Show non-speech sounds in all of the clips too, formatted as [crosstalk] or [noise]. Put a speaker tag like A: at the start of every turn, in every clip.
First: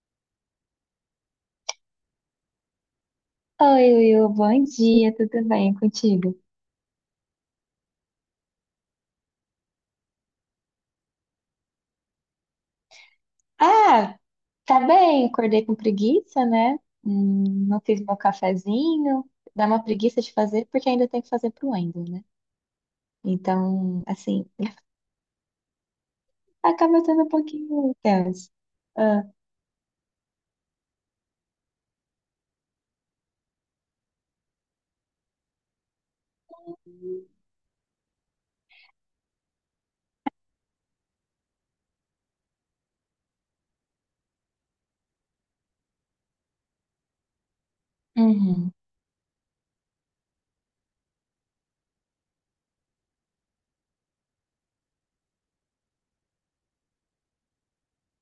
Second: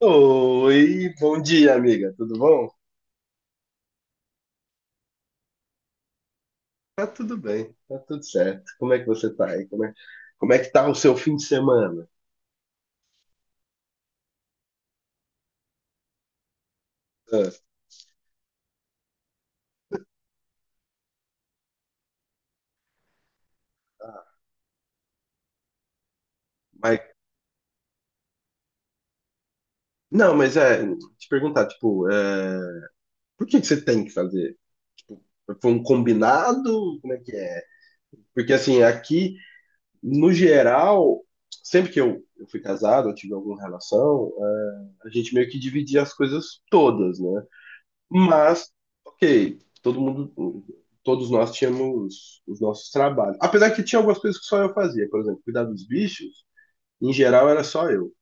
A: Oi, bom dia, amiga. Tudo bom?
B: Oi, Will, bom dia, tudo bem contigo?
A: Tá tudo bem, tá tudo certo. Como é que você tá aí? Como é que tá o seu fim de semana?
B: Ah, tá bem, acordei com preguiça, né?
A: Ah,
B: Não fiz meu cafezinho, dá uma preguiça de fazer porque ainda tem que fazer pro Wendel, né? Então,
A: ah,
B: assim, [laughs]
A: mas,
B: acaba sendo um pouquinho tenso. Ah,
A: não, mas é, te perguntar, tipo, é, por que que você tem que fazer? Tipo, foi um combinado? Como é que é? Porque, assim, aqui, no geral, sempre que eu fui casado, eu tive alguma relação, é, a gente meio que dividia as coisas todas, né? Mas,
B: uhum.
A: ok, todo mundo, todos nós tínhamos os nossos trabalhos. Apesar que tinha algumas coisas que só eu fazia, por exemplo, cuidar dos bichos, em geral era só eu.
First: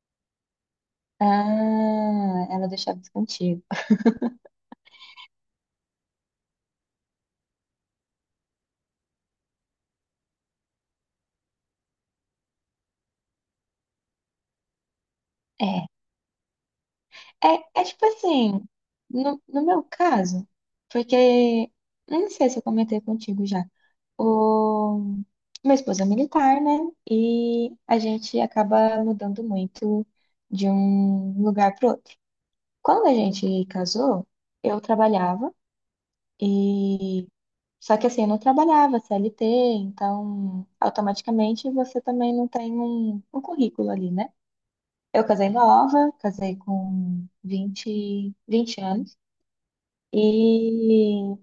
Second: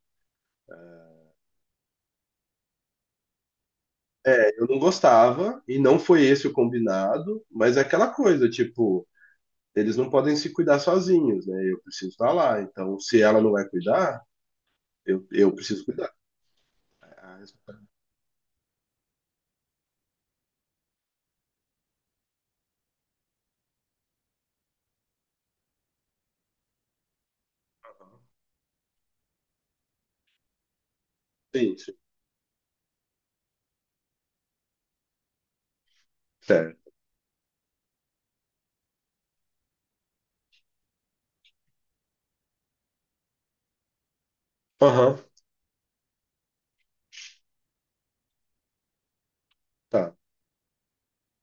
B: Ah, ela deixava isso contigo.
A: Eu não gostava, e não foi esse o combinado, mas é aquela coisa, tipo, eles não podem se cuidar sozinhos, né? Eu preciso estar lá, então se ela não vai cuidar, eu preciso
B: É,
A: cuidar. A
B: é,
A: resposta
B: tipo assim, no meu caso, porque, eu não sei se eu comentei contigo já. O... Meu esposo é militar, né? E a gente acaba mudando muito de um
A: é
B: lugar para
A: isso.
B: outro. Quando a gente casou, eu trabalhava
A: Certo.
B: e só que assim, eu não trabalhava CLT, então automaticamente você também não tem um currículo ali, né?
A: Aham,
B: Eu casei nova, casei com vinte anos
A: tá.
B: e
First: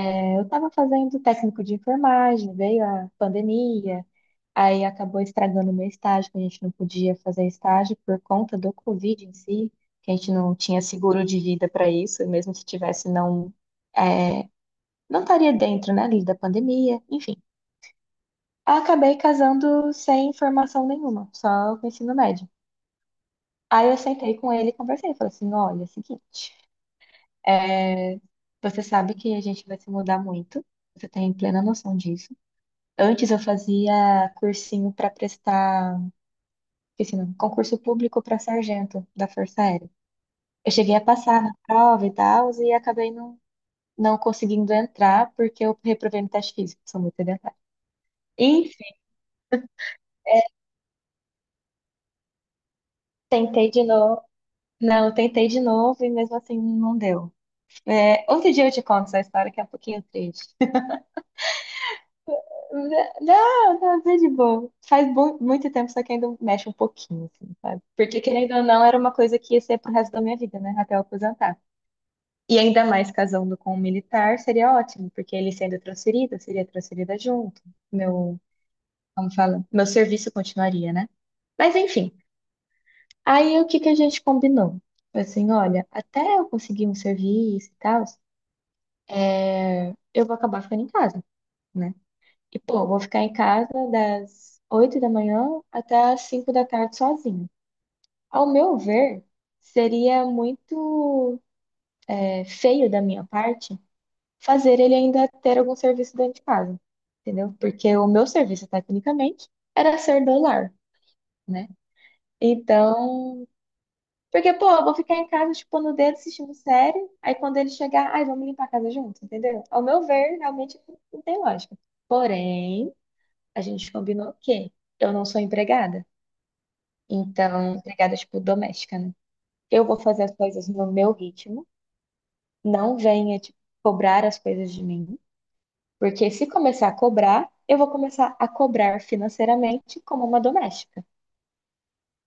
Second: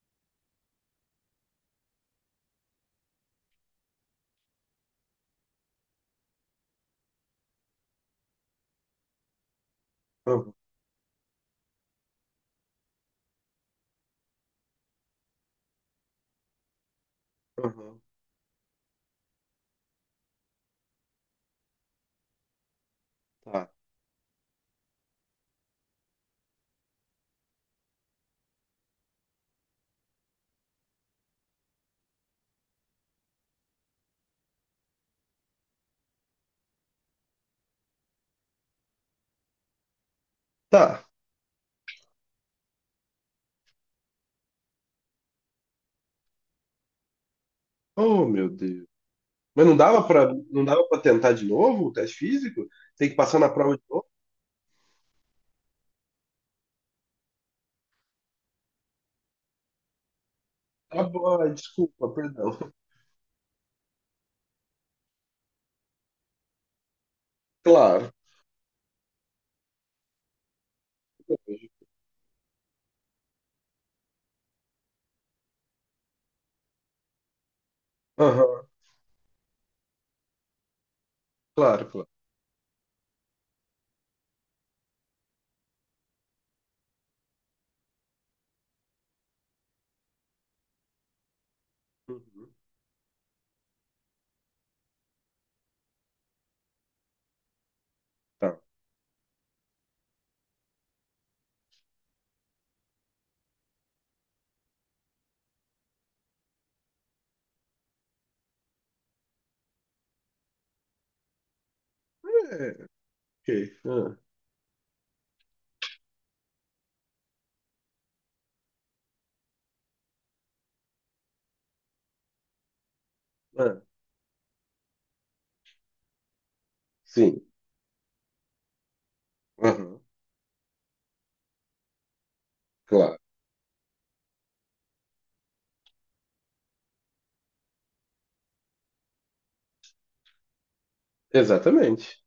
B: eu estava fazendo técnico de enfermagem, veio a pandemia. Aí acabou estragando o meu estágio, que a gente não podia fazer estágio por conta do Covid em si, que a gente
A: Aham,
B: não tinha seguro de vida para isso, e mesmo se tivesse, não, é, não estaria dentro, né, ali da pandemia, enfim.
A: aham,
B: Acabei casando sem formação nenhuma, só com ensino médio.
A: tá.
B: Aí eu sentei com ele e conversei, falei assim, olha, é o seguinte, é, você sabe que a gente vai se mudar muito, você tem plena noção disso. Antes eu fazia cursinho para prestar. Esqueci, não. Concurso público para sargento da Força Aérea. Eu cheguei a
A: Tá.
B: passar na prova e tal, e acabei não conseguindo entrar porque eu reprovei no teste físico, sou muito sedentária.
A: Oh, meu Deus.
B: Enfim,
A: Mas não dava para tentar de novo o teste físico? Tem que passar na
B: tentei
A: prova de
B: de
A: novo?
B: novo. Não, tentei de novo e mesmo assim não deu. É, outro dia eu te conto essa história que é um pouquinho triste. [laughs]
A: Tá bom, ai, desculpa, perdão. [laughs]
B: Não, não, tá de boa. Faz muito tempo, só que ainda mexe um pouquinho, assim, sabe?
A: Claro.
B: Porque, querendo ou não, era uma coisa que ia ser pro resto da minha vida, né? Até eu aposentar. E ainda mais casando com um militar seria ótimo, porque ele sendo transferido, eu seria transferida junto. Meu,
A: Aham,
B: como fala? Meu serviço continuaria, né? Mas
A: claro, claro.
B: enfim, aí o que que a gente combinou? Foi assim, olha, até eu conseguir um serviço e tal, é, eu vou acabar ficando em casa, né?
A: Uhum,
B: E pô, eu vou ficar em casa das 8 da manhã até as 5 da tarde sozinha. Ao
A: tá.
B: meu ver, seria muito é, feio da minha parte fazer ele ainda ter algum serviço dentro de casa, entendeu? Porque o meu serviço, tecnicamente, era ser do lar, né?
A: É,
B: Então,
A: ok. Ah,
B: porque, pô, eu vou ficar em casa tipo no dedo, assistindo série, aí quando ele chegar, ai, vamos limpar a casa junto, entendeu? Ao meu ver, realmente não tem lógica. Porém, a
A: ah,
B: gente combinou que eu não sou empregada,
A: sim.
B: então, empregada, tipo, doméstica, né? Eu vou
A: Aham,
B: fazer as coisas no meu ritmo, não
A: claro.
B: venha, tipo, cobrar as coisas de mim. Porque se começar a cobrar, eu vou começar a cobrar financeiramente como uma doméstica.
A: Exatamente.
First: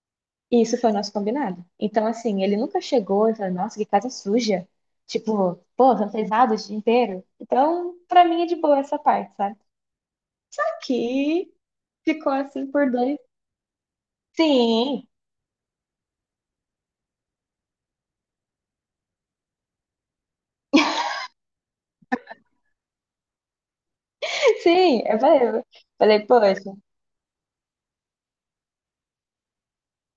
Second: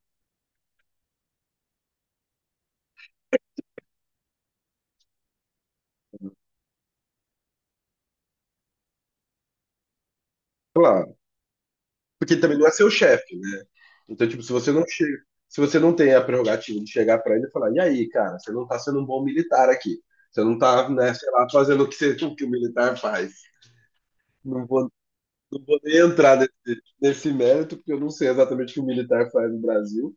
B: E isso foi o nosso combinado. Então, assim, ele nunca chegou e falou, nossa, que casa suja. Tipo, pô, você não fez nada o dia inteiro. Então, pra mim é de boa essa parte, sabe?
A: Claro.
B: Aqui ficou
A: Porque ele também não é
B: assim
A: seu
B: por dois.
A: chefe, né? Então, tipo, se você não
B: Sim,
A: chega, se você não tem a prerrogativa de chegar pra ele e falar, e aí, cara, você não tá sendo um bom militar aqui. Você não tá, né, sei lá, fazendo o que, o que o militar faz.
B: [laughs]
A: Não vou,
B: sim. Eu falei,
A: não
B: eu
A: vou nem
B: falei,
A: entrar
B: poxa,
A: nesse mérito, porque eu não sei exatamente o que o militar faz no Brasil.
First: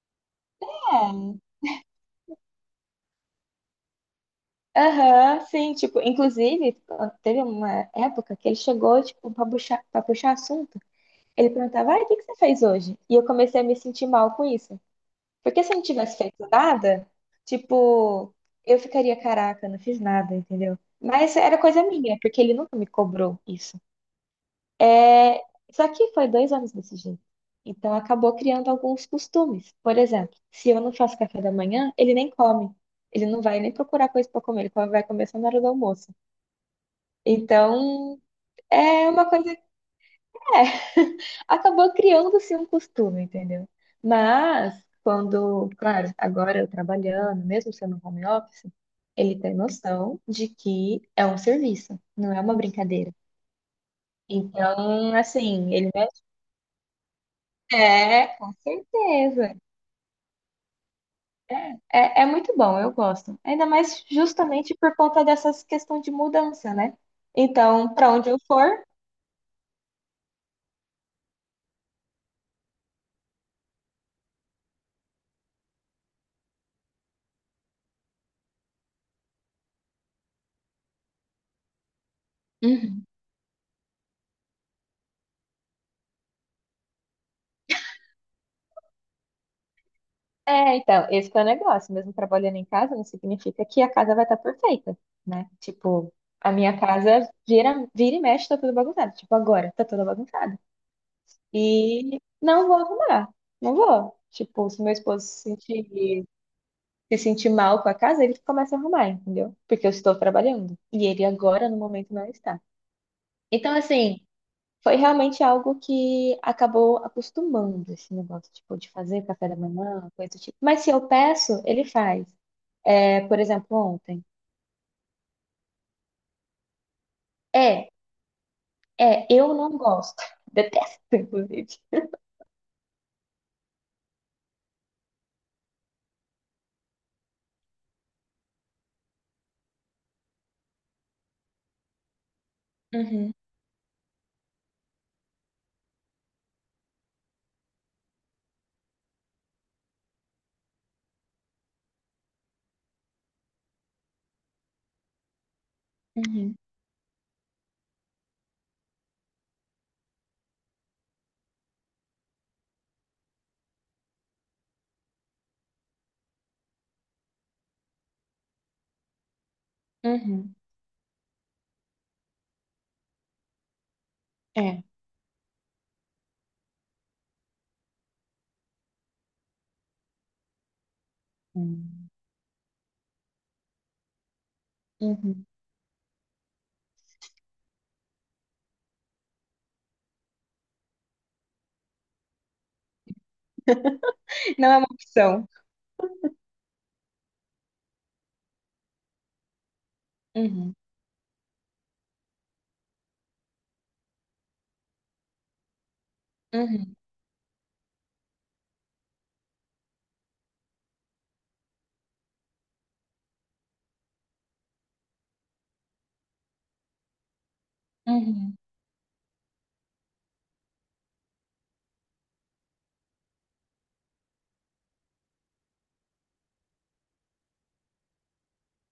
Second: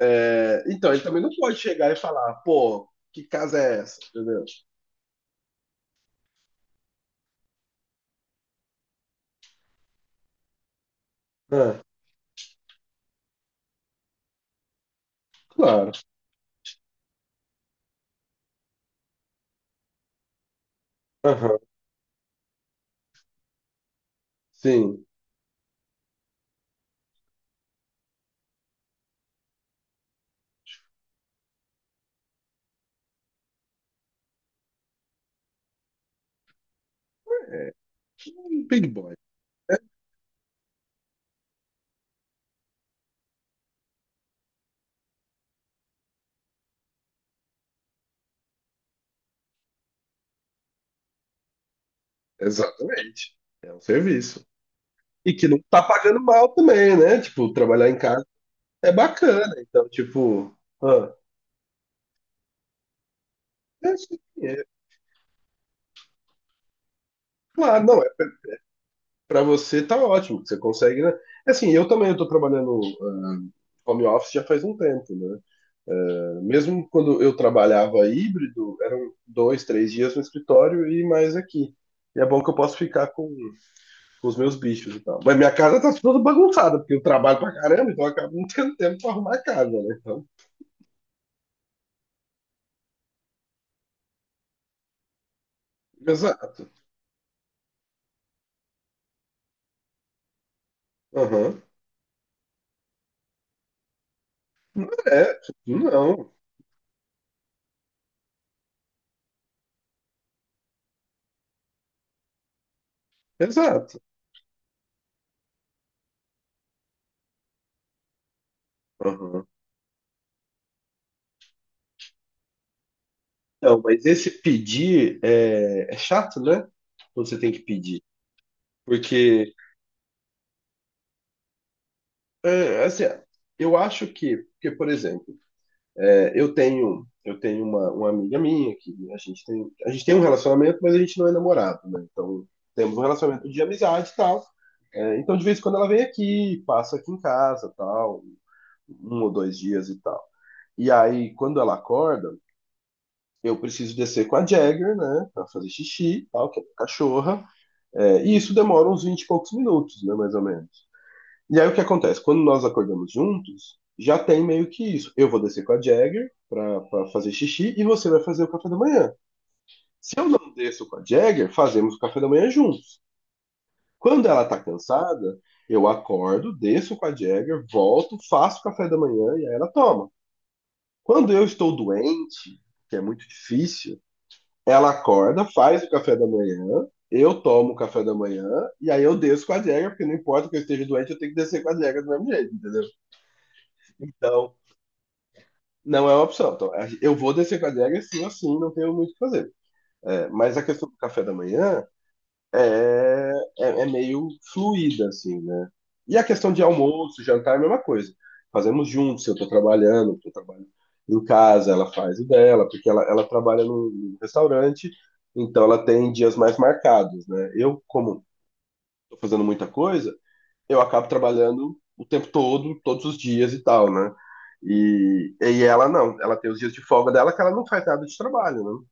A: É, então, ele também não
B: é.
A: pode chegar e falar, pô, que casa é essa? Entendeu?
B: Aham, sim. Tipo, inclusive, teve uma época que ele chegou, tipo, pra puxar assunto. Ele
A: Ah,
B: perguntava, ai, o que que você fez hoje? E eu comecei a me sentir mal com isso. Porque se eu não
A: claro.
B: tivesse feito nada, tipo, eu ficaria, caraca, não fiz nada, entendeu? Mas
A: Aham.
B: era coisa minha, porque ele nunca me cobrou isso.
A: Sim.
B: É... Só que foi 2 anos desse jeito. Então acabou criando alguns costumes. Por exemplo, se eu não faço café da manhã, ele nem come. Ele não vai nem procurar coisa para comer, ele vai comer só na hora do almoço. Então,
A: Um Big
B: é
A: boy.
B: uma coisa. É, [laughs] acabou criando-se um costume, entendeu? Mas, quando, claro, agora eu trabalhando, mesmo sendo home office, ele tem noção de que é um serviço, não é uma brincadeira.
A: Exatamente. É um serviço.
B: Então,
A: E que não
B: assim,
A: tá
B: ele me...
A: pagando mal também, né? Tipo, trabalhar em casa
B: É, com
A: é bacana.
B: certeza.
A: Então, tipo, ah,
B: É, é muito bom, eu gosto. Ainda
A: é,
B: mais
A: isso aqui, é,
B: justamente por conta dessas questões de mudança, né?
A: claro,
B: Então,
A: não, é,
B: para onde eu for,
A: pra você tá ótimo, que você consegue, né? Assim, eu também eu tô trabalhando ah, home office já faz um tempo, né? Mesmo quando eu trabalhava híbrido, eram dois, três dias no escritório e mais aqui. E é bom que eu posso
B: uhum.
A: ficar com os meus bichos e tal. Mas minha casa tá toda bagunçada, porque eu trabalho pra caramba, então eu acabo não tendo tempo pra arrumar a casa, né? Então,
B: É, então, esse que é o negócio. Mesmo trabalhando em casa, não significa que a casa vai estar perfeita, né? Tipo, a
A: exato.
B: minha casa vira e mexe, tá toda bagunçada. Tipo, agora, tá toda bagunçada.
A: Aham.
B: E não vou arrumar. Não vou. Tipo, se meu esposo
A: É, não.
B: se sentir mal com a casa, ele começa a arrumar, entendeu? Porque eu estou trabalhando. E ele agora, no momento, não está. Então,
A: Exato.
B: assim, foi realmente algo que acabou acostumando esse negócio, tipo, de fazer
A: Aham.
B: café da manhã, coisa do tipo. Mas se eu peço, ele faz. É, por exemplo,
A: Não, mas
B: ontem.
A: esse pedir é, é chato, né? Quando Você tem que
B: É,
A: pedir. Porque,
B: eu não gosto. [laughs] Detesto, inclusive.
A: é, assim, eu acho que, porque, por exemplo, é, eu tenho uma amiga minha que a gente tem um relacionamento, mas a gente não é namorado, né? Então temos um
B: Uhum,
A: relacionamento de amizade e tal. É, então de vez em quando ela vem aqui, passa aqui em casa, tal, um ou dois dias e tal. E aí quando ela acorda eu preciso descer com a Jagger, né, para fazer xixi, e tal,
B: uhum,
A: que é a cachorra. É, e isso demora uns 20, e poucos minutos, né, mais ou menos. E aí o que acontece? Quando nós acordamos juntos, já tem meio que isso. Eu vou descer com a Jagger pra fazer xixi e você vai fazer o café da manhã. Se eu não
B: uhum.
A: desço com a Jagger, fazemos o café da manhã juntos. Quando ela tá
B: É.
A: cansada, eu acordo, desço com a Jagger, volto, faço o café da manhã e aí ela toma. Quando eu estou
B: Hum,
A: doente, que é muito difícil, ela acorda,
B: uhum.
A: faz o café da manhã, eu tomo o café da manhã e aí eu desço com a Jagger, porque não importa que eu esteja doente, eu tenho que descer com a Jagger do mesmo jeito, entendeu? Então,
B: Não é uma opção.
A: não é uma opção. Então, eu vou descer com a Jagger assim assim, não tenho muito o que fazer. É, mas a
B: Uhum,
A: questão do café da manhã é, é, é meio fluida, assim, né? E a questão de
B: uhum,
A: almoço, jantar é a mesma coisa. Fazemos juntos, se eu estou trabalhando, porque eu trabalho em casa, ela faz o dela, porque ela trabalha num restaurante, então ela tem dias mais marcados, né? Eu, como
B: uhum,
A: estou fazendo muita coisa, eu acabo trabalhando o tempo todo, todos os dias e tal, né? E ela não, ela tem os dias de folga dela que ela não faz nada de trabalho, né?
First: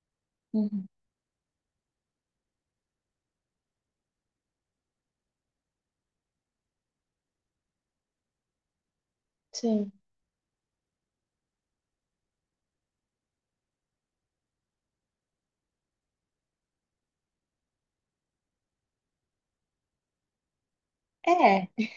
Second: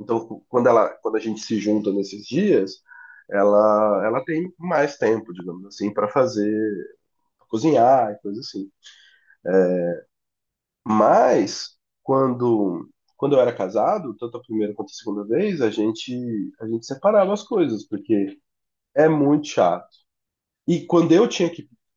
A: Então, quando ela,
B: uhum.
A: quando a gente se junta nesses dias, ela tem mais tempo, digamos assim, para fazer, pra cozinhar e coisa assim.
B: Sim.
A: Mas quando quando eu era casado, tanto a primeira quanto a segunda vez, a gente separava as coisas, porque é muito chato. E quando eu tinha que
B: É.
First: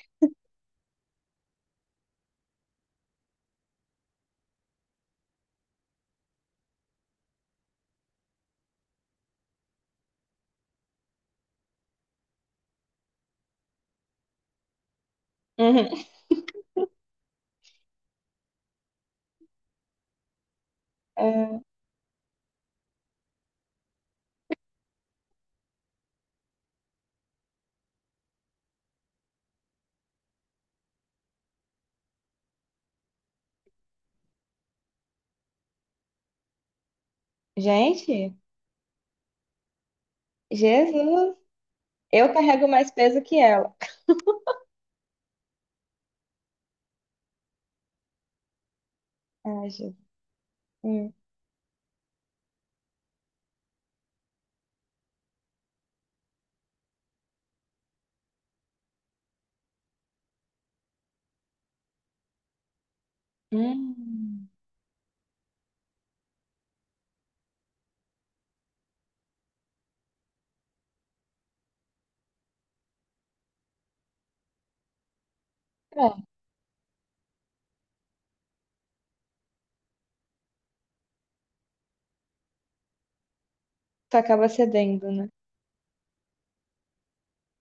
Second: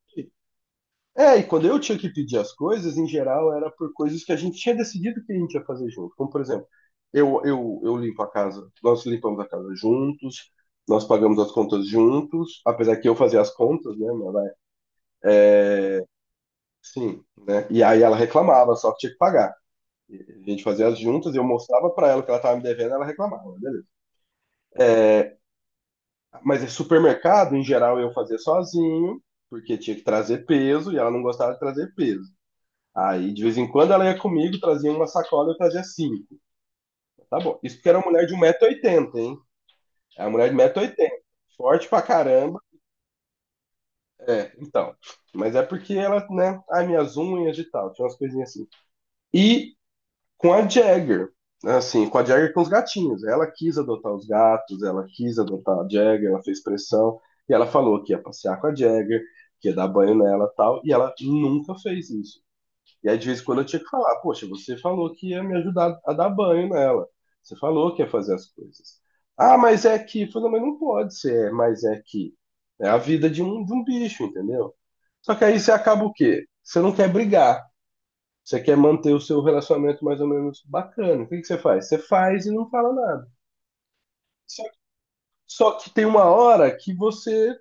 A: é, e quando eu tinha que pedir as coisas, em geral, era por coisas que a gente tinha decidido que a gente ia fazer junto. Como, por exemplo, eu limpo a casa, nós limpamos a casa juntos, nós pagamos as contas juntos, apesar que eu fazia as contas, né? Mas, vai,
B: Uhum.
A: sim, né? E aí ela reclamava, só que tinha que pagar. E a gente fazia as juntas, eu
B: Ah,
A: mostrava pra ela o que ela tava me devendo, ela reclamava, beleza. Mas em supermercado, em geral, eu fazia sozinho, porque tinha que trazer peso e ela não gostava de trazer peso. Aí, de vez em quando, ela ia comigo, trazia uma sacola, eu trazia cinco. Tá bom. Isso porque era uma mulher de
B: gente,
A: 1,80 m, hein? É uma mulher de 1,80 m,
B: Jesus,
A: forte pra
B: eu
A: caramba.
B: carrego mais peso que ela.
A: É, então. Mas é porque ela, né? Ai, minhas unhas e tal. Tinha umas coisinhas assim.
B: Ai,
A: E
B: Jesus.
A: com a
B: Hum.
A: Jagger, né? Assim, com a Jagger e com os gatinhos. Ela quis adotar os gatos, ela quis adotar a Jagger, ela fez pressão. E ela falou que ia passear com a Jagger, que ia dar banho nela e tal. E ela nunca fez isso. E aí, de vez em quando, eu tinha que falar: poxa,
B: Hum.
A: você falou que ia me ajudar a dar banho nela. Você falou que ia fazer as coisas. Ah, mas é que. Eu falei, não, mas não pode ser, mas é que. É a vida de um bicho, entendeu? Só que aí você acaba
B: É,
A: o quê? Você não quer brigar. Você quer manter o seu relacionamento mais ou menos bacana. O que que você faz? Você faz e não fala nada.
B: tu acaba
A: Só,
B: cedendo, né?
A: só que tem uma hora que você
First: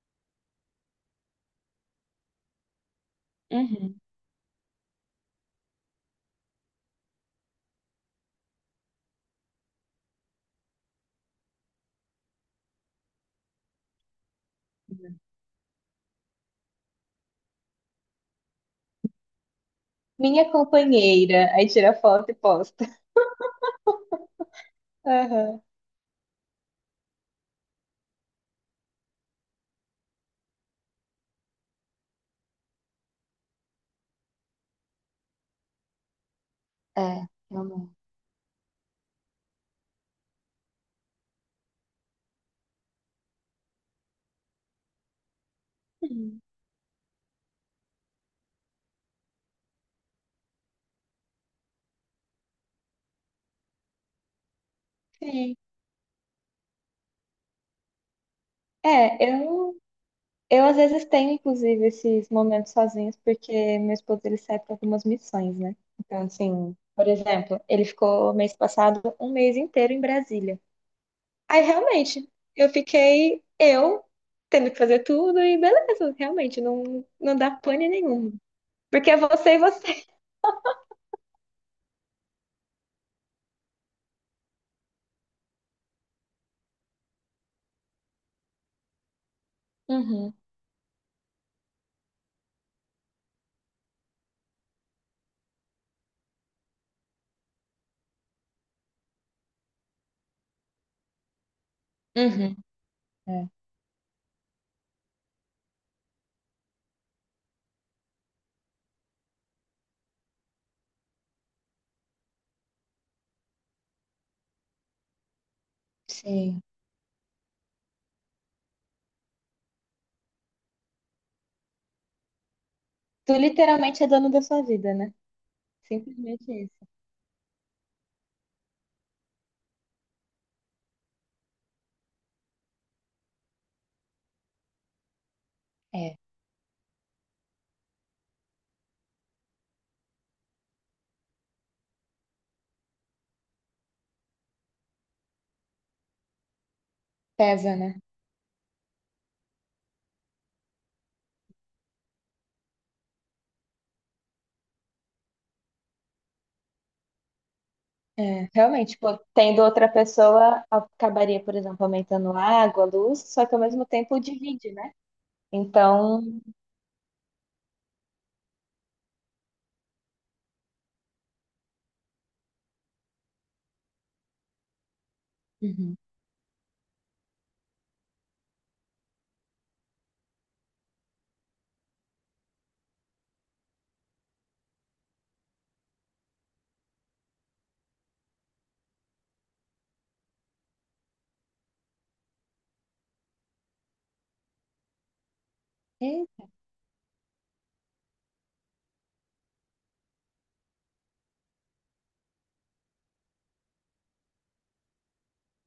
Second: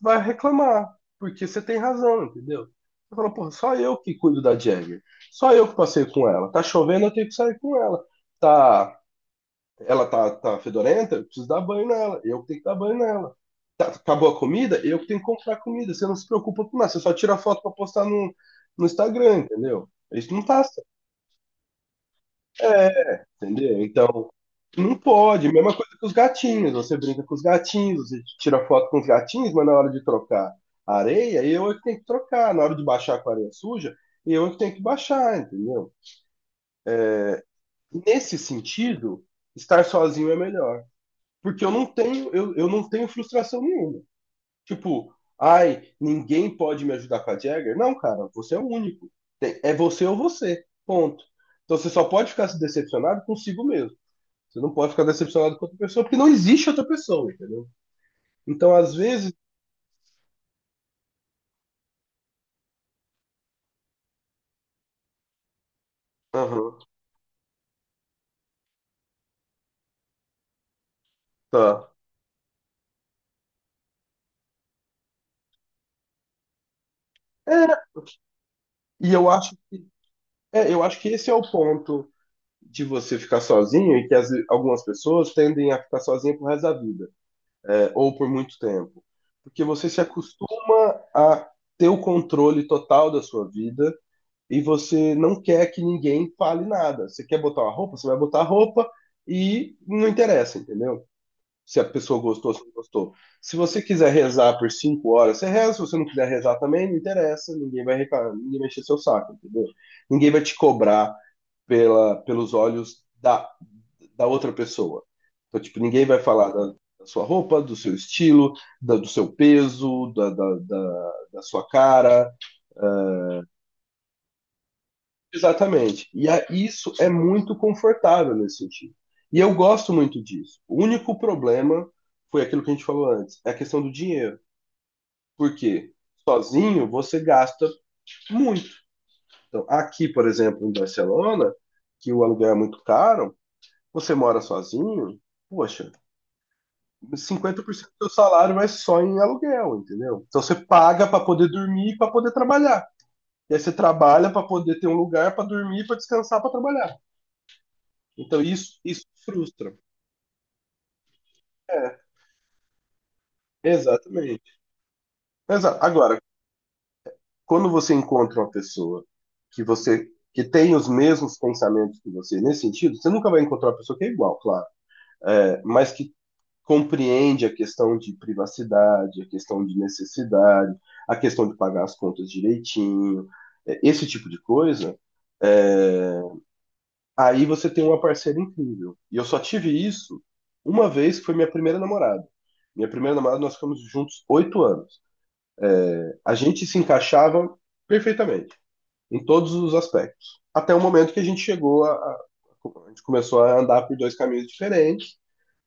A: vai reclamar, porque você tem razão, entendeu? Você fala, porra, só eu
B: Uhum.
A: que cuido da Jagger. Só eu que passei com ela. Tá chovendo, eu tenho que sair com ela. Tá, ela tá fedorenta, eu preciso dar banho nela. Eu que tenho que dar banho nela. Tá- acabou a comida, eu que tenho que comprar comida. Você não se preocupa com nada, você só tira foto pra postar no Instagram, entendeu? Isso não
B: Minha
A: tá
B: companheira. Aí tira foto e posta.
A: é, entendeu? Então, não pode.
B: Aham.
A: Mesma coisa que os gatinhos. Você brinca com os gatinhos, você tira foto com os gatinhos, mas na hora de trocar a areia, eu é que tenho que trocar. Na hora de baixar com a areia suja, eu é que tenho que baixar, entendeu?
B: É,
A: É,
B: eu
A: nesse sentido, estar sozinho é melhor. Porque eu não tenho, eu não tenho frustração nenhuma. Tipo, ai,
B: não.
A: ninguém pode me ajudar com a Jagger. Não, cara, você é o único. Tem- é você ou você. Ponto. Então você só pode ficar se decepcionado consigo mesmo. Você não pode ficar
B: Sim.
A: decepcionado com outra pessoa, porque não existe outra pessoa, entendeu? Então, às
B: É,
A: vezes.
B: eu às vezes tenho, inclusive, esses momentos sozinhos, porque meu esposo ele sai para algumas missões, né? Então, assim,
A: Aham,
B: por exemplo, ele ficou mês passado um mês inteiro em Brasília. Aí,
A: tá.
B: realmente, eu tendo que fazer tudo e beleza, realmente, não, não dá
A: É,
B: pane nenhuma. Porque
A: e
B: é
A: eu
B: você
A: acho,
B: e você.
A: é, eu acho que esse é o ponto de você ficar sozinho e que as, algumas pessoas tendem a ficar sozinha pro resto da vida, é, ou por muito tempo. Porque você se
B: Uhum,
A: acostuma a ter o controle total da sua vida e você não quer que ninguém fale nada. Você quer botar uma roupa, você vai botar a roupa e não interessa, entendeu? Se a pessoa gostou,
B: uhum.
A: se não gostou.
B: É,
A: Se você quiser rezar por 5 horas, você reza. Se você não quiser rezar também, não interessa. Ninguém vai reclamar, ninguém vai encher seu saco, entendeu? Ninguém vai te cobrar pela, pelos olhos da, da outra pessoa. Então, tipo, ninguém vai falar
B: sim.
A: da, da sua roupa, do seu estilo, da, do seu peso, da, da, da, da sua cara.
B: Tu literalmente é dono da sua vida, né?
A: Exatamente. E a,
B: Simplesmente isso.
A: isso é muito confortável nesse sentido. E eu gosto muito disso. O único problema foi aquilo que a gente falou antes, é a questão do dinheiro. Porque
B: É,
A: sozinho você gasta muito. Então, aqui, por exemplo, em Barcelona, que o aluguel é muito caro, você mora sozinho, poxa,
B: pesa,
A: 50%
B: né?
A: do seu salário vai só em aluguel, entendeu? Então você paga para poder dormir e para poder trabalhar. E aí você trabalha para poder ter um lugar para dormir, para descansar, para trabalhar. Então
B: É,
A: isso
B: realmente,
A: isso
B: tipo, tendo
A: frustra.
B: outra pessoa, acabaria, por exemplo,
A: É,
B: aumentando a água, a luz, só que ao mesmo tempo
A: exatamente.
B: divide, né?
A: Agora,
B: Então,
A: quando você encontra uma pessoa que você que tem os mesmos pensamentos que você nesse sentido, você nunca vai encontrar uma pessoa que é igual, claro, é, mas
B: uhum.
A: que compreende a questão de privacidade, a questão de necessidade, a questão de pagar as contas direitinho, é, esse tipo de coisa, é, aí você tem uma parceira incrível. E eu só tive isso uma vez, que foi minha primeira namorada. Minha primeira namorada, nós ficamos juntos 8 anos. É,
B: É,
A: a gente se encaixava perfeitamente em todos os aspectos. Até o momento que a gente chegou a gente começou a andar por dois caminhos diferentes,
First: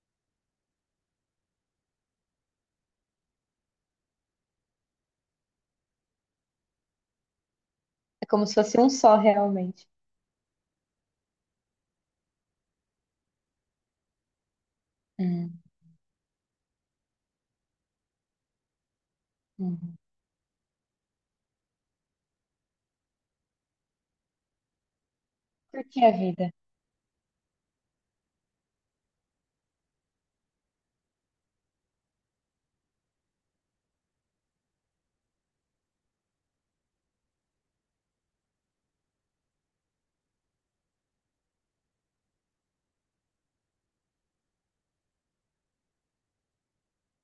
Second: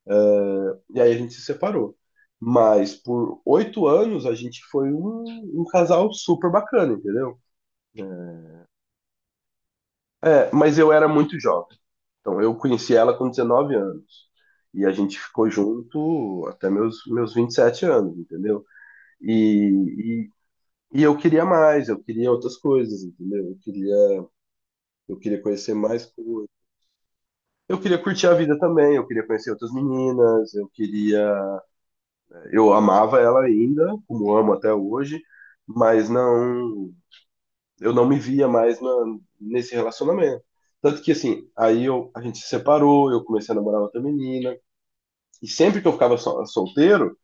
A: e aí a gente se separou. Mas por 8 anos a gente foi um, um casal super bacana, entendeu?
B: é como se fosse um só, realmente.
A: É, mas eu era muito jovem. Então eu conheci ela com 19 anos. E a gente ficou
B: Uhum.
A: junto até meus, meus 27 anos, entendeu?
B: Uhum.
A: E, e eu queria mais, eu queria outras coisas, entendeu? Eu queria conhecer
B: Porque
A: mais
B: a vida
A: coisas. Eu queria curtir a vida também, eu queria conhecer outras meninas, eu queria. Eu amava ela ainda, como amo até hoje, mas não. Eu não me via mais na, nesse relacionamento. Tanto que, assim, aí eu, a gente se separou, eu comecei a namorar outra menina, e sempre que eu ficava solteiro,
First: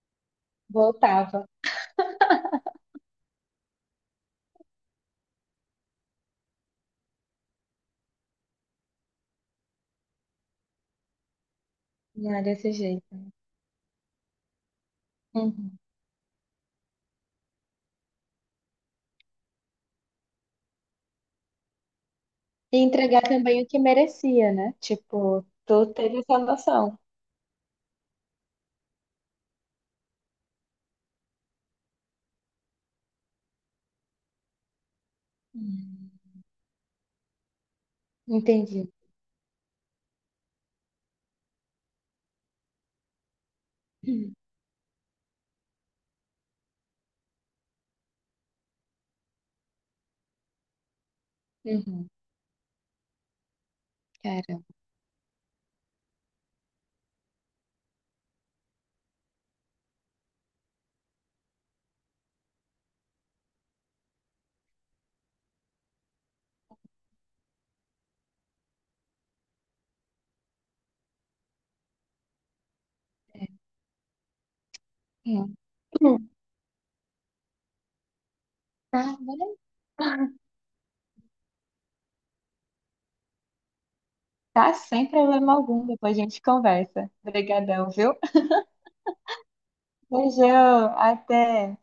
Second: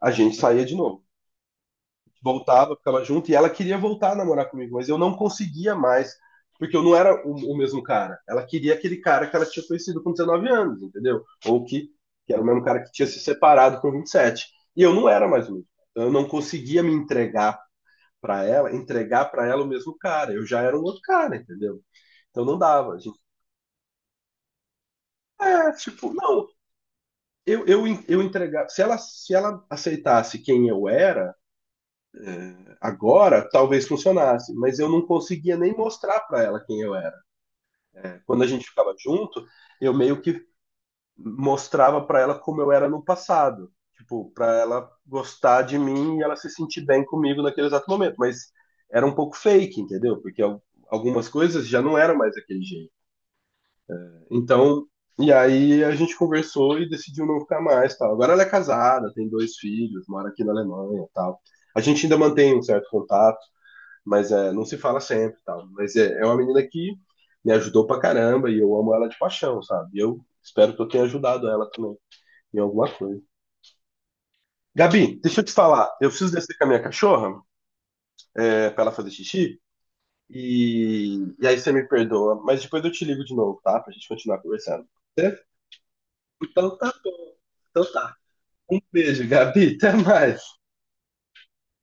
A: a gente saía de novo.
B: voltava,
A: Voltava, ficava junto, e ela queria voltar a namorar comigo, mas eu não conseguia mais, porque eu não era o mesmo cara. Ela queria aquele cara que ela tinha conhecido com 19 anos, entendeu? Ou
B: não
A: que era
B: era
A: o mesmo
B: desse
A: cara que
B: jeito.
A: tinha se
B: Né?
A: separado com 27. E sete. E eu não era mais o mesmo.
B: Uhum.
A: Então, eu não conseguia me entregar para ela o mesmo cara. Eu já era um outro cara, entendeu? Então não
B: E
A: dava. A gente.
B: entregar também o que merecia, né? Tipo,
A: É,
B: tu
A: tipo,
B: teve essa
A: não,
B: noção.
A: eu, eu, eu entregava. Se ela, se ela aceitasse quem eu era, agora, talvez funcionasse, mas eu não conseguia nem
B: Uhum.
A: mostrar para ela quem eu era. É, quando a gente
B: Entendi.
A: ficava junto, eu meio que mostrava para ela como eu era no passado, tipo,
B: Uhum.
A: para ela gostar de mim e ela se sentir bem comigo naquele exato momento, mas era um pouco fake, entendeu? Porque algumas coisas já não
B: Uhum.
A: eram mais daquele jeito.
B: Caramba.
A: Então, e aí a gente conversou e decidiu não ficar mais, tal. Agora ela é casada, tem dois filhos, mora aqui na Alemanha, tal. A gente ainda mantém um certo contato mas é, não se fala sempre, e tal. Mas é, é uma menina que me ajudou pra caramba e eu amo ela de paixão, sabe? E eu espero que eu tenha ajudado ela também em alguma coisa.
B: É.
A: Gabi, deixa eu te falar, eu
B: Uhum.
A: preciso descer com a minha cachorra, é, pra ela fazer
B: Tá,
A: xixi,
B: beleza.
A: e aí você me perdoa, mas depois eu te ligo de novo, tá? Pra gente continuar
B: Tá,
A: conversando.
B: sem
A: Certo?
B: problema algum, depois a gente
A: Então tá
B: conversa.
A: bom.
B: Obrigadão,
A: Então tá.
B: viu?
A: Um beijo, Gabi, até mais.
B: Beijão, até.